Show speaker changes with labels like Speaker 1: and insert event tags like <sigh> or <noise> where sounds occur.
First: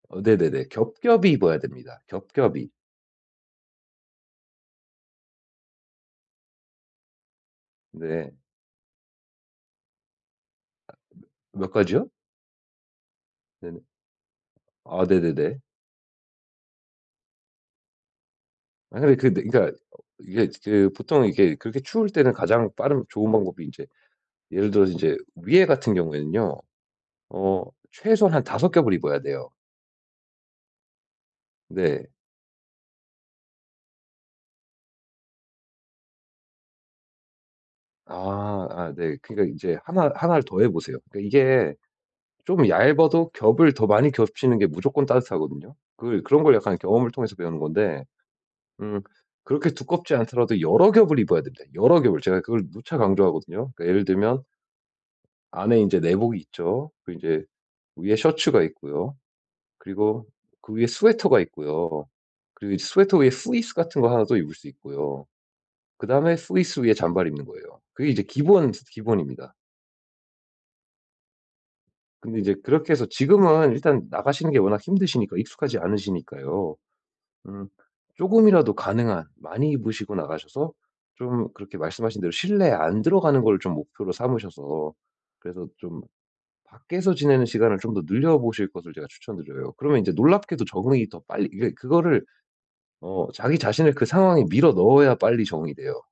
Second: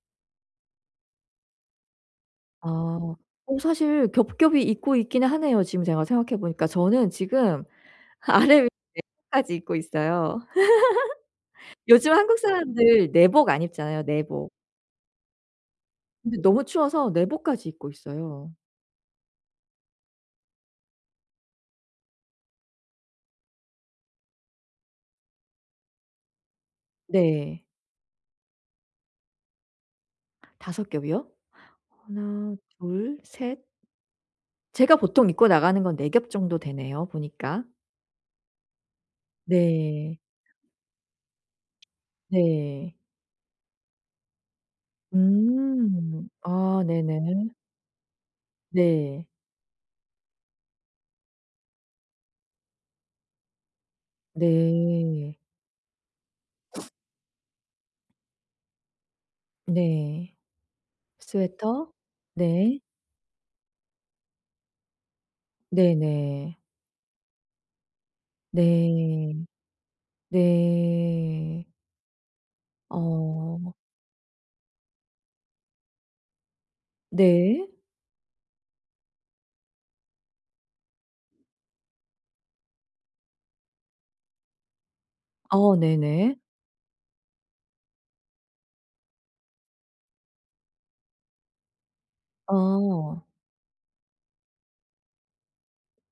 Speaker 1: 어 네네네. 겹겹이 입어야 됩니다, 겹겹이.
Speaker 2: 아. 어 사실 겹겹이 입고 있기는 하네요 지금 제가 생각해 보니까. 저는 지금
Speaker 1: 네.
Speaker 2: 아래위에까지 입고 있어요.
Speaker 1: 아 며 몇
Speaker 2: <laughs>
Speaker 1: 가지요?
Speaker 2: 요즘 한국 사람들 내복 안
Speaker 1: 네네.
Speaker 2: 입잖아요, 내복.
Speaker 1: 아 네네네.
Speaker 2: 근데 너무 추워서 내복까지 입고 있어요.
Speaker 1: 아니 근데 그러니까 이게 이제 보통은 이게 그렇게 추울 때는 가장 빠른 좋은 방법이 인제 예를 들어서 인제 위에 같은 경우에는요
Speaker 2: 네.
Speaker 1: 어 최소한 5 겹을 입어야 돼요.
Speaker 2: 5 겹이요?
Speaker 1: 네.
Speaker 2: 1, 2, 3 제가 보통 입고 나가는 건 4 겹 정도 되네요, 보니까.
Speaker 1: 아 아 네 그러니까 인제 하나
Speaker 2: 네.
Speaker 1: 하나를 더해 보세요. 그 이게 좀
Speaker 2: 네.
Speaker 1: 얇아도 겹을 더 많이 겹치는 게 무조건 따뜻하거든요. 그
Speaker 2: 음.
Speaker 1: 그런 걸 약간
Speaker 2: 아
Speaker 1: 경험을 통해서
Speaker 2: 네네네.
Speaker 1: 배우는 건데. 음
Speaker 2: 네.
Speaker 1: 그렇게 두껍지 않더라도 여러 겹을 입어야 됩니다, 여러 겹을. 제가 그걸 누차 강조하거든요. 그러니까 예를 들면
Speaker 2: 네.
Speaker 1: 안에 이제 내복이 있죠. 그리고 이제 위에 셔츠가 있고요. 그리고
Speaker 2: 네.
Speaker 1: 그 위에 스웨터가
Speaker 2: 스웨터.
Speaker 1: 있고요. 그리고
Speaker 2: 네.
Speaker 1: 스웨터 위에 후리스 같은 거 하나 또 입을 수 있고요. 그다음에
Speaker 2: 네네.
Speaker 1: 후리스 위에 잠바를 입는 거예요. 그게 이제 기본 중의
Speaker 2: 네.
Speaker 1: 기본입니다.
Speaker 2: 네.
Speaker 1: 근데 이제 그렇게 해서 지금은
Speaker 2: 어.
Speaker 1: 일단 나가시는 게 워낙 힘드시니까 익숙하지 않으시니까요.
Speaker 2: 네.
Speaker 1: 음 쪼금이라도 가능한 많이 입으시고 나가셔서 좀 그렇게 말씀하신 대로 실내에 안 들어가는 걸 좀 목표로 삼으셔서 그래서
Speaker 2: 어
Speaker 1: 좀
Speaker 2: 네네.
Speaker 1: 밖에서 지내는 시간을 좀 더 늘려보실 것을 제가 추천드려요. 그러면 이제 놀랍게도 적응이 더 빨리 이게 그거를
Speaker 2: 어.
Speaker 1: 어 자기 자신을 그 상황에 밀어 넣어야 빨리 적응이 돼요.